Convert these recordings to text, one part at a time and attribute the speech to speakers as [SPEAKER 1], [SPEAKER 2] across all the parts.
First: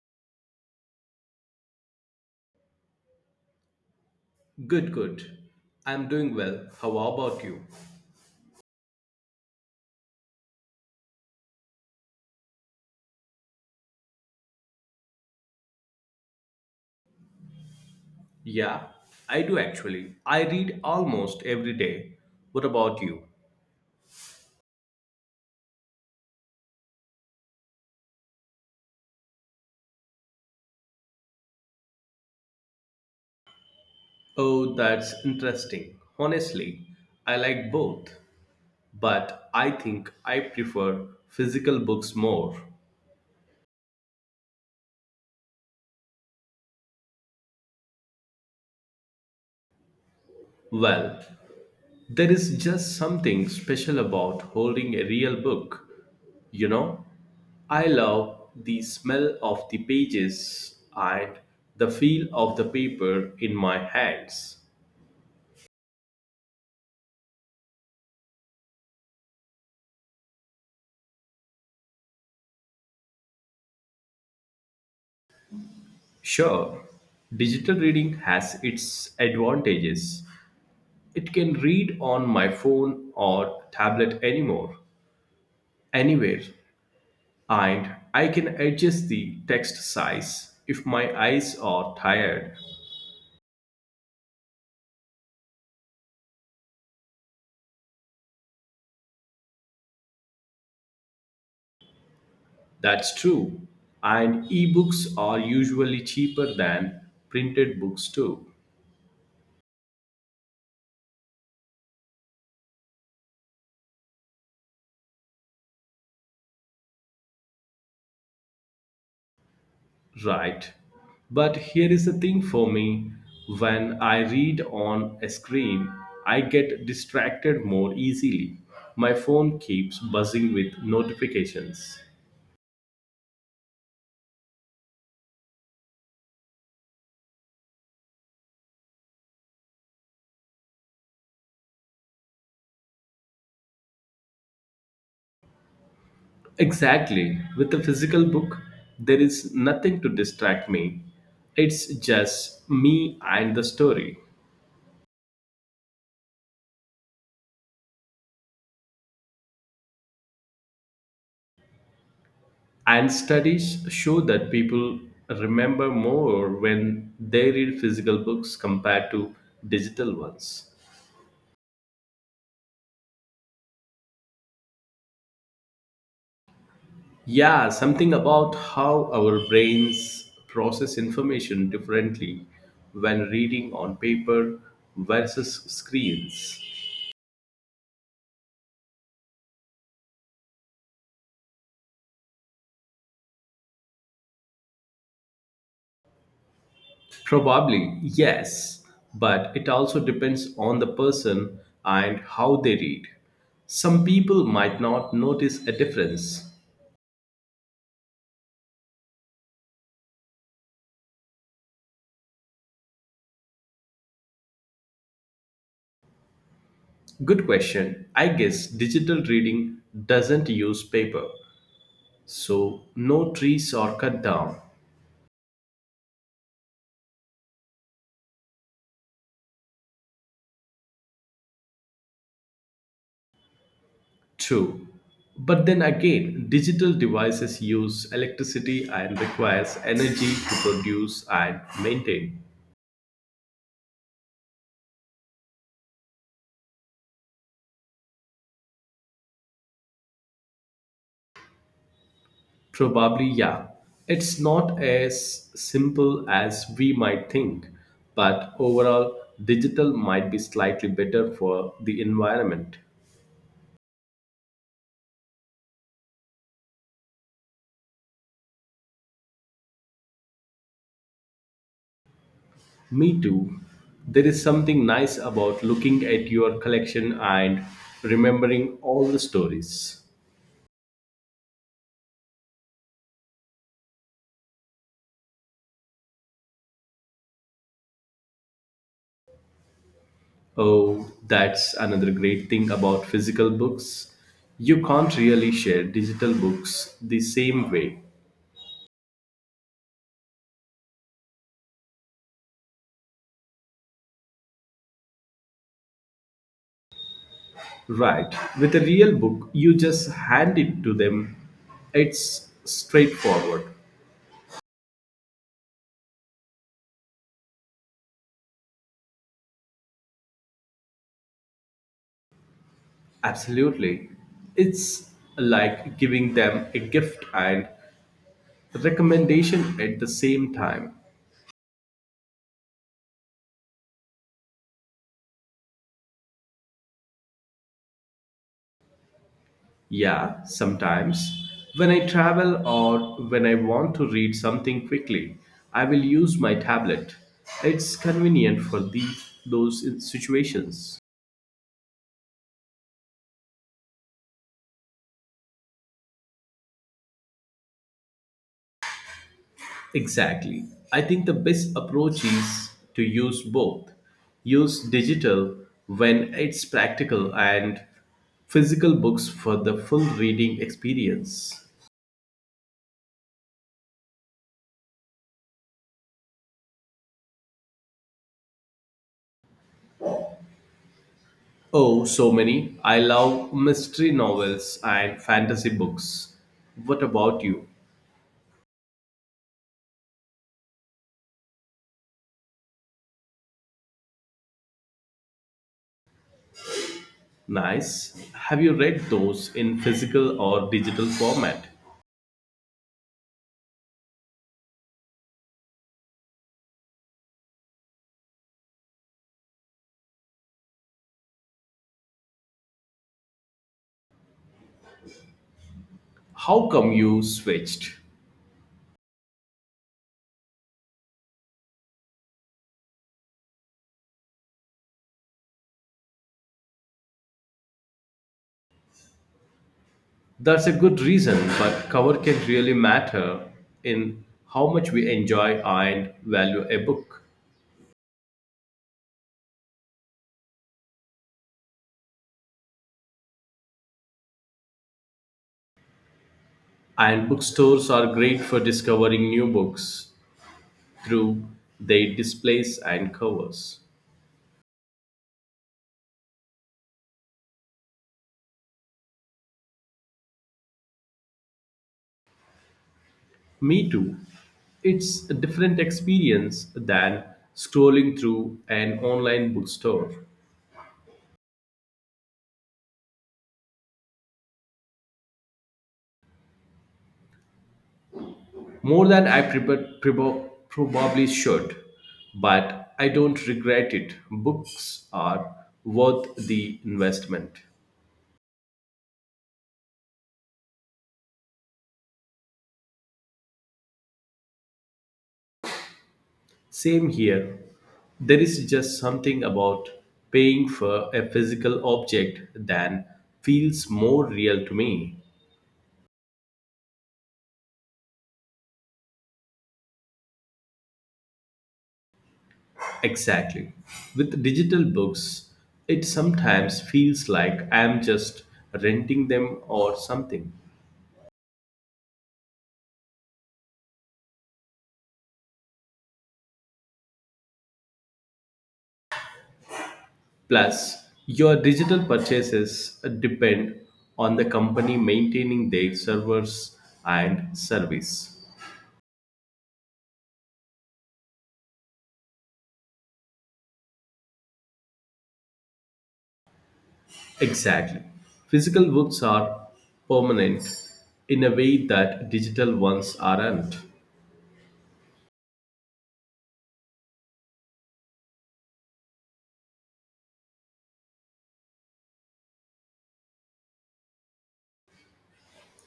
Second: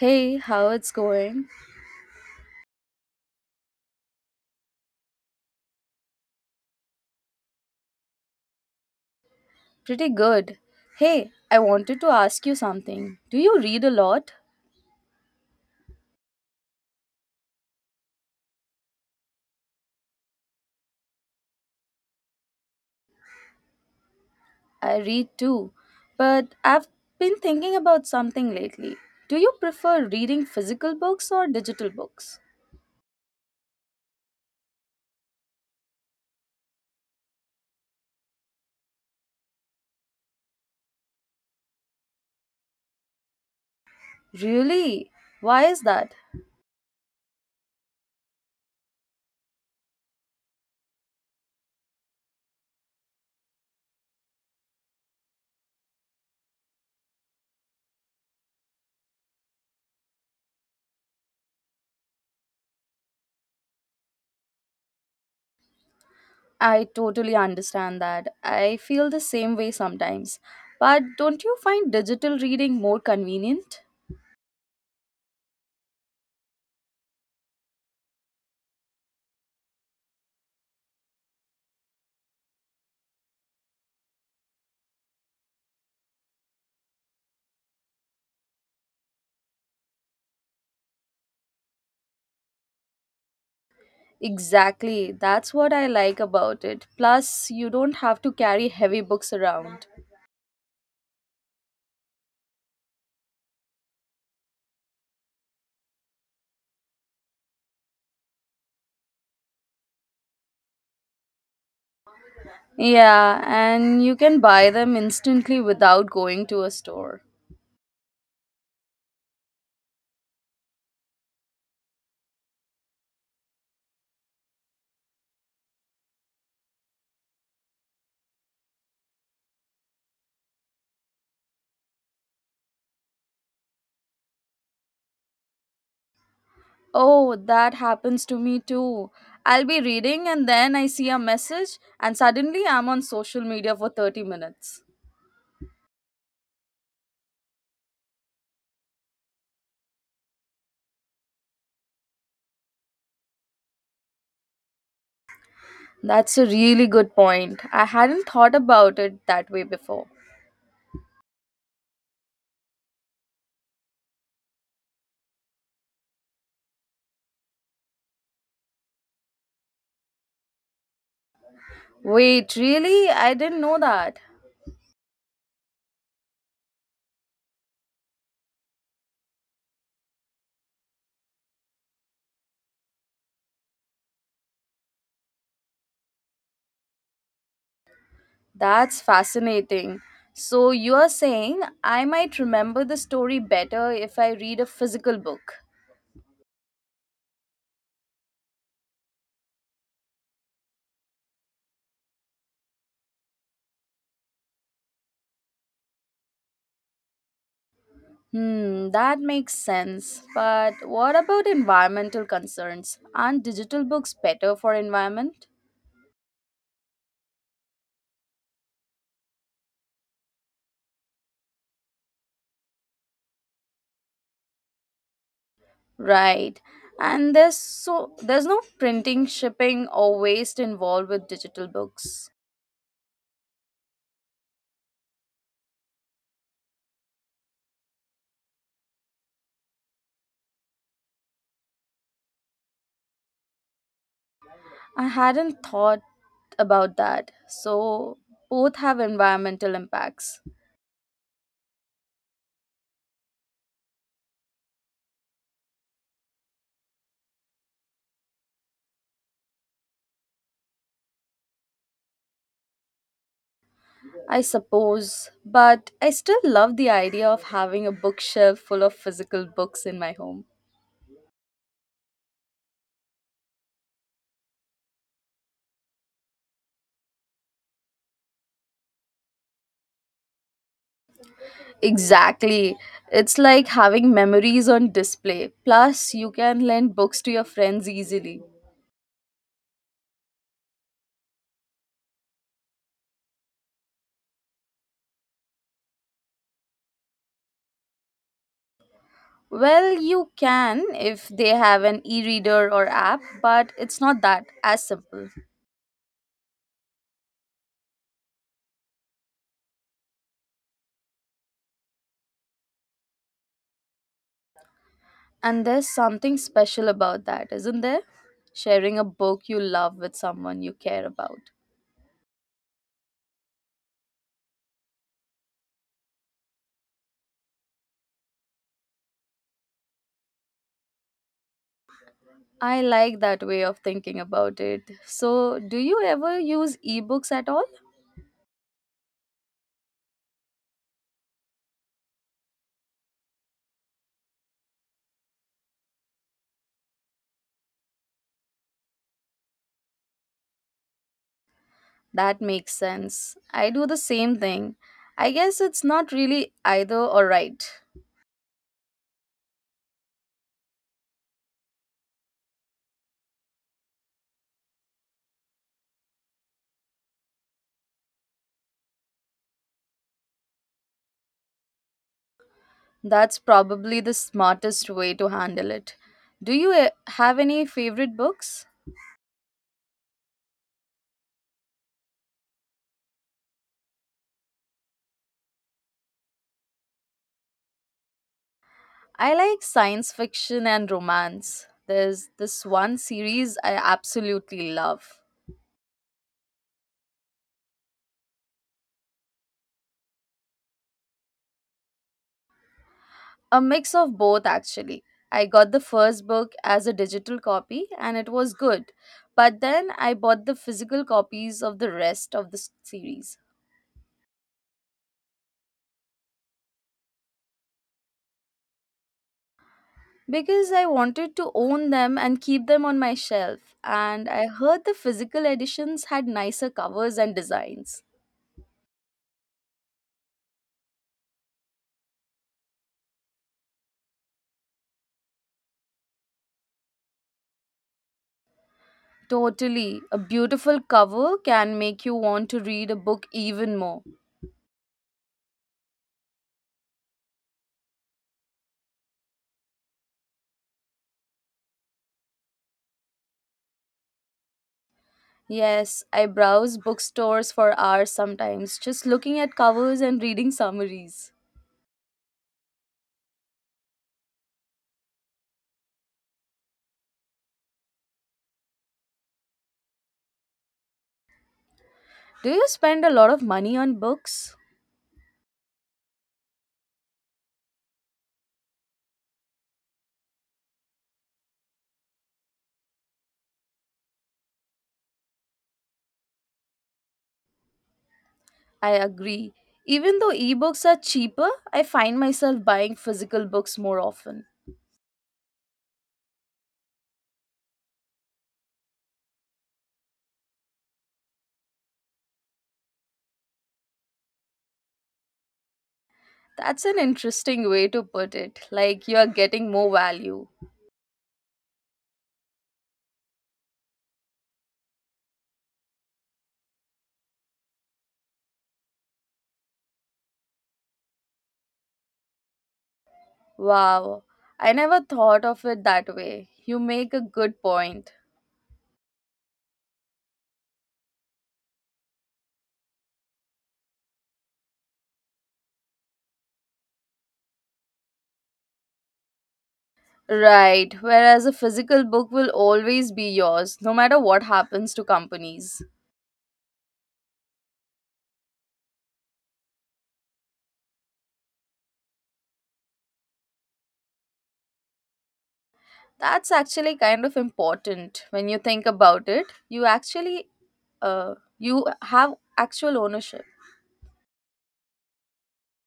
[SPEAKER 1] Hey, how it's going?
[SPEAKER 2] Good, good. I'm doing well. How about you?
[SPEAKER 1] Pretty good. Hey, I wanted to ask you something. Do you read a lot?
[SPEAKER 2] Yeah, I do actually. I read almost every day. What about you?
[SPEAKER 1] I read too, but I've been thinking about something lately. Do you prefer reading physical books or digital books?
[SPEAKER 2] Oh, that's interesting. Honestly, I like both, but I think I prefer physical books more.
[SPEAKER 1] Really? Why is that?
[SPEAKER 2] Well, there is just something special about holding a real book. You know, I love the smell of the pages and the feel of the paper in my hands.
[SPEAKER 1] I totally understand that. I feel the same way sometimes. But don't you find digital reading more convenient?
[SPEAKER 2] Sure, digital reading has its advantages. It can read on my phone or tablet anymore, anywhere, and I can adjust the text size if my eyes are tired.
[SPEAKER 1] Exactly. That's what I like about it. Plus, you don't have to carry heavy books around.
[SPEAKER 2] That's true. And ebooks are usually cheaper than printed books, too.
[SPEAKER 1] Yeah, and you can buy them instantly without going to a store.
[SPEAKER 2] Right. But here is the thing for me, when I read on a screen, I get distracted more easily. My phone keeps buzzing with notifications.
[SPEAKER 1] Oh, that happens to me too. I'll be reading and then I see a message, and suddenly I'm on social media for 30 minutes.
[SPEAKER 2] Exactly. With a physical book, there is nothing to distract me. It's just me and the story.
[SPEAKER 1] That's a really good point. I hadn't thought about it that way before.
[SPEAKER 2] And studies show that people remember more when they read physical books compared to digital ones.
[SPEAKER 1] Wait, really? I didn't know that.
[SPEAKER 2] Yeah, something about how our brains process information differently when reading on paper versus screens.
[SPEAKER 1] That's fascinating. So you're saying I might remember the story better if I read a physical book.
[SPEAKER 2] Probably, yes, but it also depends on the person and how they read. Some people might not notice a difference.
[SPEAKER 1] Hmm, that makes sense. But what about environmental concerns? Aren't digital books better for environment?
[SPEAKER 2] Good question. I guess digital reading doesn't use paper, so no trees are cut down.
[SPEAKER 1] Right. And there's no printing, shipping or waste involved with digital books.
[SPEAKER 2] True. But then again, digital devices use electricity and requires energy to produce and maintain.
[SPEAKER 1] I hadn't thought about that. So both have environmental impacts.
[SPEAKER 2] Probably, yeah. It's not as simple as we might think, but overall, digital might be slightly better for the environment.
[SPEAKER 1] I suppose, but I still love the idea of having a bookshelf full of physical books in my home.
[SPEAKER 2] Me too. There is something nice about looking at your collection and remembering all the stories.
[SPEAKER 1] Exactly. It's like having memories on display. Plus, you can lend books to your friends easily.
[SPEAKER 2] Oh, that's another great thing about physical books. You can't really share digital books the same way.
[SPEAKER 1] Well, you can if they have an e reader or app, but it's not that as simple.
[SPEAKER 2] Right. With a real book, you just hand it to them. It's straightforward.
[SPEAKER 1] And there's something special about that, isn't there? Sharing a book you love with someone you care about.
[SPEAKER 2] Absolutely. It's like giving them a gift and recommendation at the same time.
[SPEAKER 1] I like that way of thinking about it. So, do you ever use ebooks at all?
[SPEAKER 2] Yeah, sometimes. When I travel or when I want to read something quickly, I will use my tablet. It's convenient for those situations.
[SPEAKER 1] That makes sense. I do the same thing. I guess it's not really either or right.
[SPEAKER 2] Exactly. I think the best approach is to use both. Use digital when it's practical and physical books for the full reading experience.
[SPEAKER 1] That's probably the smartest way to handle it. Do you have any favorite books?
[SPEAKER 2] Oh, so many. I love mystery novels and fantasy books. What about you?
[SPEAKER 1] I like science fiction and romance. There's this one series I absolutely love.
[SPEAKER 2] Nice. Have you read those in physical or digital format?
[SPEAKER 1] A mix of both, actually. I got the first book as a digital copy and it was good. But then I bought the physical copies of the rest of the series
[SPEAKER 2] How come you switched?
[SPEAKER 1] because I wanted to own them and keep them on my shelf. And I heard the physical editions had nicer covers and designs.
[SPEAKER 2] That's a good reason, but cover can really matter in how much we enjoy and value a book.
[SPEAKER 1] Totally. A beautiful cover can make you want to read a book even more.
[SPEAKER 2] And bookstores are great for discovering new books through their displays and covers.
[SPEAKER 1] Yes, I browse bookstores for hours sometimes, just looking at covers and reading summaries.
[SPEAKER 2] Me too. It's a different experience than scrolling through an online bookstore.
[SPEAKER 1] Do you spend a lot of money on books?
[SPEAKER 2] More than I probably should, but I don't regret it. Books are worth the investment.
[SPEAKER 1] I agree. Even though ebooks are cheaper, I find myself buying physical books more often.
[SPEAKER 2] Same here. There is just something about paying for a physical object that feels more real to me.
[SPEAKER 1] That's an interesting way to put it, like you're getting more value.
[SPEAKER 2] Exactly. With digital books, it sometimes feels like I'm just renting them or something.
[SPEAKER 1] Wow, I never thought of it that way. You make a good point.
[SPEAKER 2] Plus, your digital purchases depend on the company maintaining their servers and service.
[SPEAKER 1] Right, whereas a physical book will always be yours, no matter what happens to companies.
[SPEAKER 2] Exactly. Physical books are permanent in a way that digital ones aren't.
[SPEAKER 1] That's actually kind of important when you think about it. You actually you have actual ownership.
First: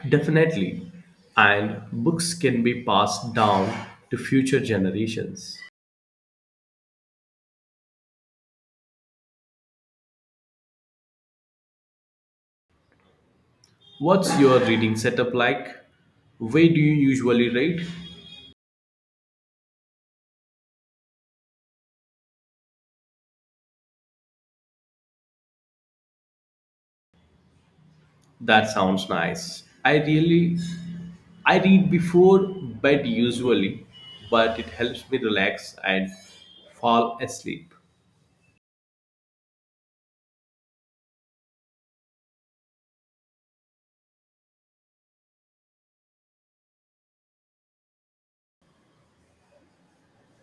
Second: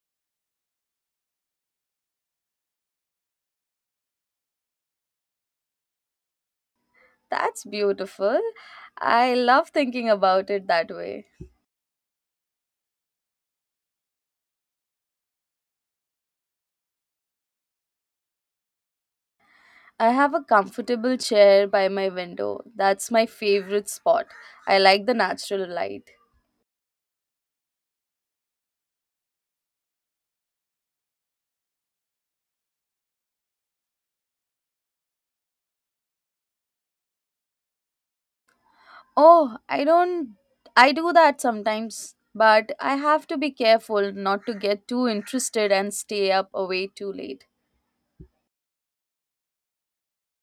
[SPEAKER 2] Definitely. And books can be passed down to future generations.
[SPEAKER 1] That's beautiful. I love thinking about it that way.
[SPEAKER 2] What's your reading setup like? Where do you usually read?
[SPEAKER 1] I have a comfortable chair by my window. That's my favorite spot. I like the natural light.
[SPEAKER 2] That sounds nice. I read before bed usually, but it helps me relax and fall asleep.
[SPEAKER 1] Oh, I don't I do that sometimes, but I have to be careful not to get too interested and stay up away too late.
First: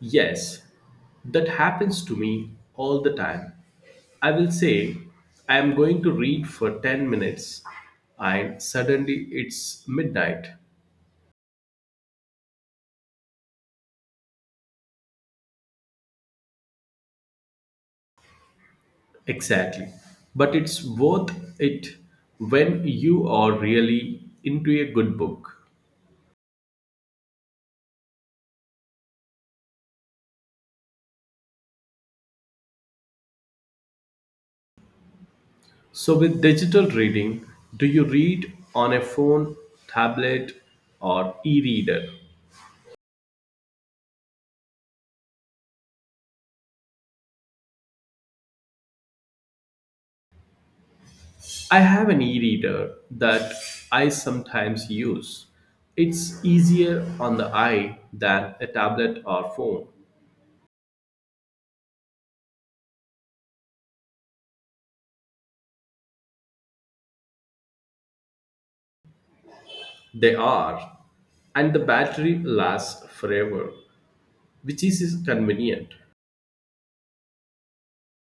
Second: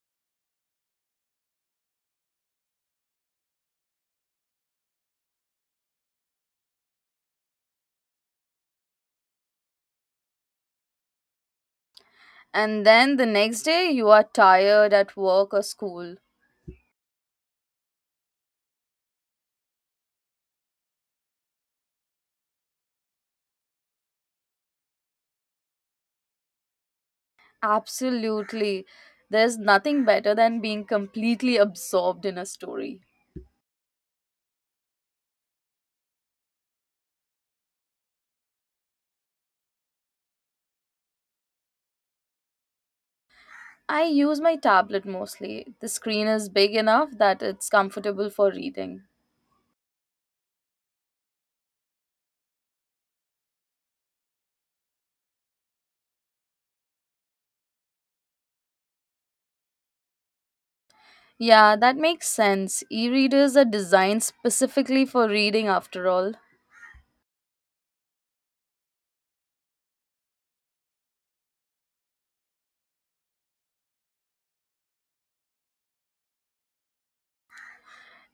[SPEAKER 2] Yes, that happens to me all the time. I will say I am going to read for 10 minutes and suddenly it's midnight.
[SPEAKER 1] And then the next day, you are tired at work or school.
[SPEAKER 2] Exactly. But it's worth it when you are really into a good book.
[SPEAKER 1] Absolutely. There's nothing better than being completely absorbed in a story.
[SPEAKER 2] So, with digital reading, do you read on a phone, tablet, or e reader?
[SPEAKER 1] I use my tablet mostly. The screen is big enough that it's comfortable for reading.
[SPEAKER 2] I have an e reader that I sometimes use. It's easier on the eye than a tablet or phone.
[SPEAKER 1] Yeah, that makes sense. E readers are designed specifically for reading, after all.
[SPEAKER 2] They are, and the battery lasts forever, which is convenient.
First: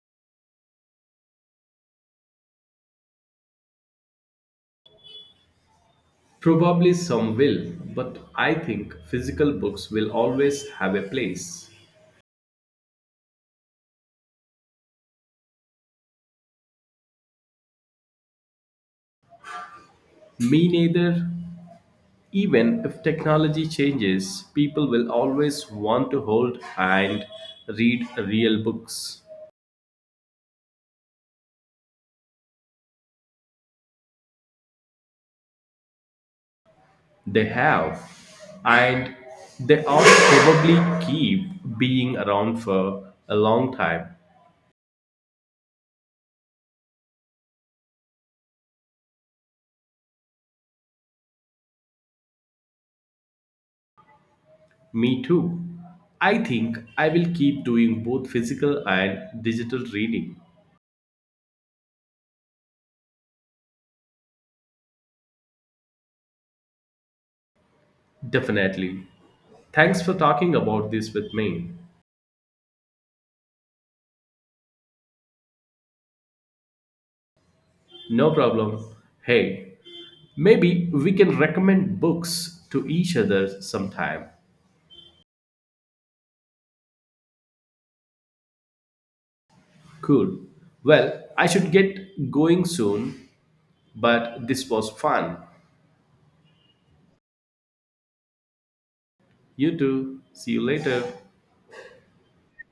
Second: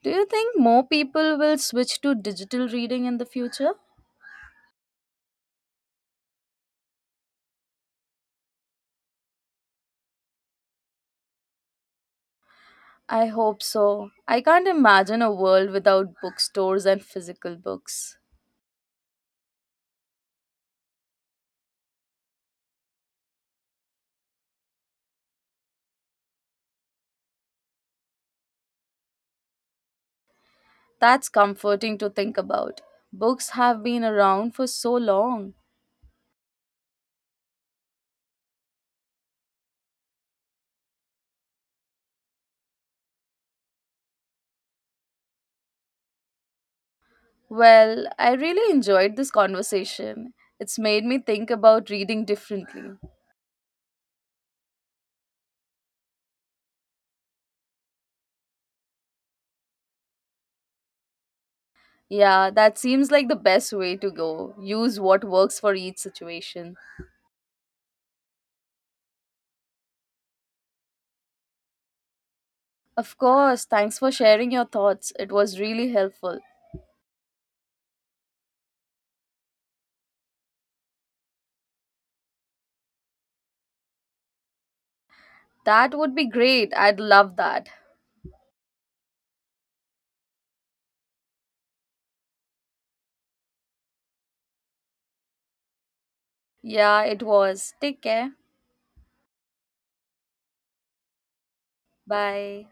[SPEAKER 1] Do you think more people will switch to digital reading in the future?
[SPEAKER 2] Probably some will, but I think physical books will always have a place.
[SPEAKER 1] I hope so. I can't imagine a world without bookstores and physical books.
[SPEAKER 2] Me neither. Even if technology changes, people will always want to hold and read real books.
[SPEAKER 1] That's comforting to think about. Books have been around for so long.
[SPEAKER 2] They have, and they all probably keep being around for a long time.
[SPEAKER 1] Well, I really enjoyed this conversation. It's made me think about reading differently.
[SPEAKER 2] Me too. I think I will keep doing both physical and digital reading.
[SPEAKER 1] Yeah, that seems like the best way to go. Use what works for each situation.
[SPEAKER 2] Definitely. Thanks for talking about this with me.
[SPEAKER 1] Of course, thanks for sharing your thoughts. It was really helpful.
[SPEAKER 2] No problem. Hey, maybe we can recommend books to each other sometime.
[SPEAKER 1] That would be great. I'd love that.
[SPEAKER 2] Cool. Well, I should get going soon, but this was fun.
[SPEAKER 1] Yeah, it was. Take care.
[SPEAKER 2] You too. See you later.
[SPEAKER 1] Bye.